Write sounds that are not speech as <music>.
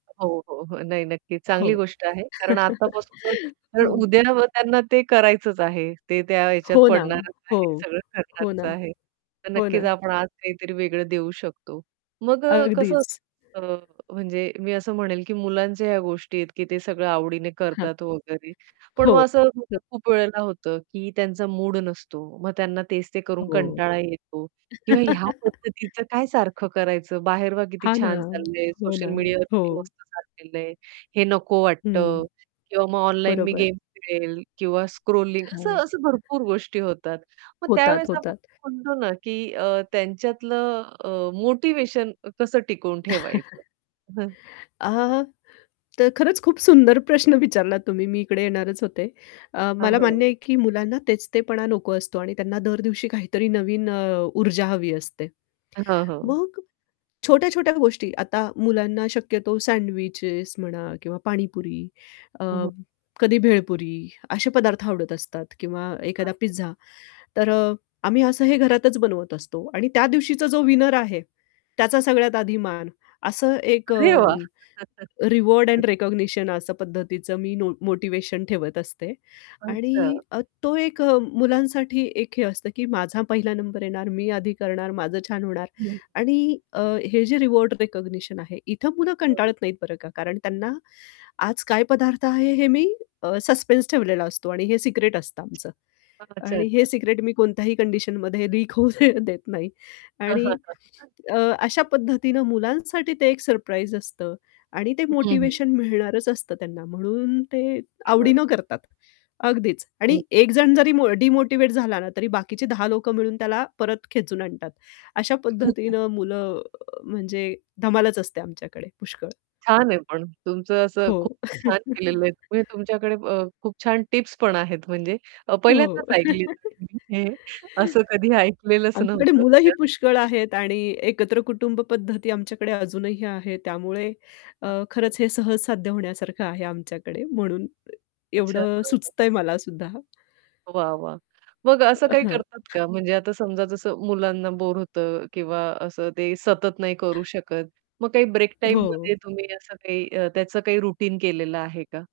हो, हो, हो. नाही नक्की. हो. चांगली <chuckles> गोष्ट आहे. कारण आत्तापासून तर हो. उद्या <unintelligible> त्यांना ते करायचंच आहे. ते त्या ह्याच्यात हो ना ओ, पडणारच हो. आहे, सगळं हो करणारच ना, आहे, तर हो ना. नक्कीच आपण आज काहीतरी वेगळं देऊ शकतो मग अ, कसं अगदीच. अ म्हणजे मी असं म्हणेल, की मुलांच्या ह्या गोष्टी आहेत, की ते सगळं आवडीने हं. करतात वगैरे, पण हो. मग असं <unintelligible> <unintelligible> खूप वेळेला होतं, की त्यांचा मूड नसतो मग त्यांना तेच ते करून हो. कंटाळा येतो किंवा ह्या <chuckles> पद्धतीच काय सारखं करायचं, बाहेर <unintelligible> किती हां ना, छान चाललंय हो ना. सोशल मीडियावर किती हो. मस्त चाललेलं आहे. हे नको वाटतं हं. किंवा मग ऑनलाईन मी बरोबर. गेम खेळेल किंवा स्क्रॉलिंग असं, हां. असं भरपूर गोष्टी होतात. मग होतात, त्यावेळेस आपण होतात. म्हणतो ना की अ, त्यांच्यातलं अ, मोटिव्हेशन कसं टिकवून ठेवायचं <chuckles> हं. अ, तर खरंच खूप सुंदर प्रश्न विचारलात तुम्ही, मी इकडे येणारच होते. अ, हां. मला हो. मान्य आहे, की मुलांना तेच ते पणा नको असतो आणि त्यांना दर दिवशी काहीतरी नवीन अ, ऊर्जा हवी असते. हां, हो. मग छोट्या-छोट्या गोष्टी, आता मुलांना शक्यतो सँडविचेस म्हणा किंवा पाणीपुरी, अ, हं, हं. कधी भेळपुरी असे पदार्थ आवडत असतात किंवा एखादा <unintelligible> पिझ्झा. तर अ, आम्ही असं हे घरातच बनवत असतो आणि त्या दिवशीचा जो विनर आहे, त्याचा सगळ्यात आधी मान. असं एक अरे अ, वाह! रिवॉर्ड <chuckles> एंड रिकॉग्निशन असं पद्धतीचं मी नो मोटिव्हेशन ठेवत असते. आणि अच्छा. अ, तो एक अ, मुलांसाठी एक हे असतं, की माझा पहिला नंबर येणार, मी आधी करणार, माझं छान होणार. हं. आणि अ, हे जे रिवॉर्ड रिकॉग्निशन आहे, इथं पुन्हा कंटाळत <unintelligible> नाहीत बरं का? कारण त्यांना आज काय पदार्थ आहे हे मी अ, सस्पेन्स ठेवलेला असतो आणि हे सिक्रेट असतं आमचं. अच्छा, आणि हे अच्छा. सिक्रेट मी कोणत्याही कंडिशनमध्ये लीक होऊ देत नाही. हां, हां, आणि हां. अ, अशा पद्धतीने मुलांसाठी ते एक सरप्राईज असतं आणि ते हं, हं. मोटिव्हेशन मिळणारच असतं त्यांना म्हणून ते <unintelligible> आवडीनं करतात. अगदीच, हं. आणि 1 जण जरी मो डिमोटिव्हेट झाला ना तरी बाकीची 10 लोकं मिळून त्याला परत खेचून आणतात. अशा <chuckles> पद्धतीनं मुलं अ, म्हणजे धमालच असते आमच्याकडे पुष्कळ. छान आहे पण तुमचं असं खूप हो. छान <chuckles> केलेलं आहे. म्हणजे तुमच्याकडे अ, खूप छान टिप्स पण आहेत, म्हणजे अ, हो. पहिल्यांदाच ऐकली <chuckles> हे असं कधी ऐकलेलंच आमच्याकडे नव्हतं. मुलंही पुष्कळ <unintelligible> आहेत आणि एकत्र कुटुंब पद्धती आमच्याकडे अजूनही आहे. त्यामुळे अ, खरंच <unintelligible> हे सहज साध्य होण्यासारखं आहे आमच्याकडे म्हणून अच्छा. एवढं हां, हां. सुचतंय मला सुद्धा. वाह, वाह! मग असं अ, काही हां. करतात का? म्हणजे आता समजा जसं मुलांना बोर होतं किंवा असं ते सतत नाही करू शकत. मग काही ब्रेक हो. टाईममध्ये तुम्ही असं काही अ, त्याचं काही रूटीन केलेलं आहे का?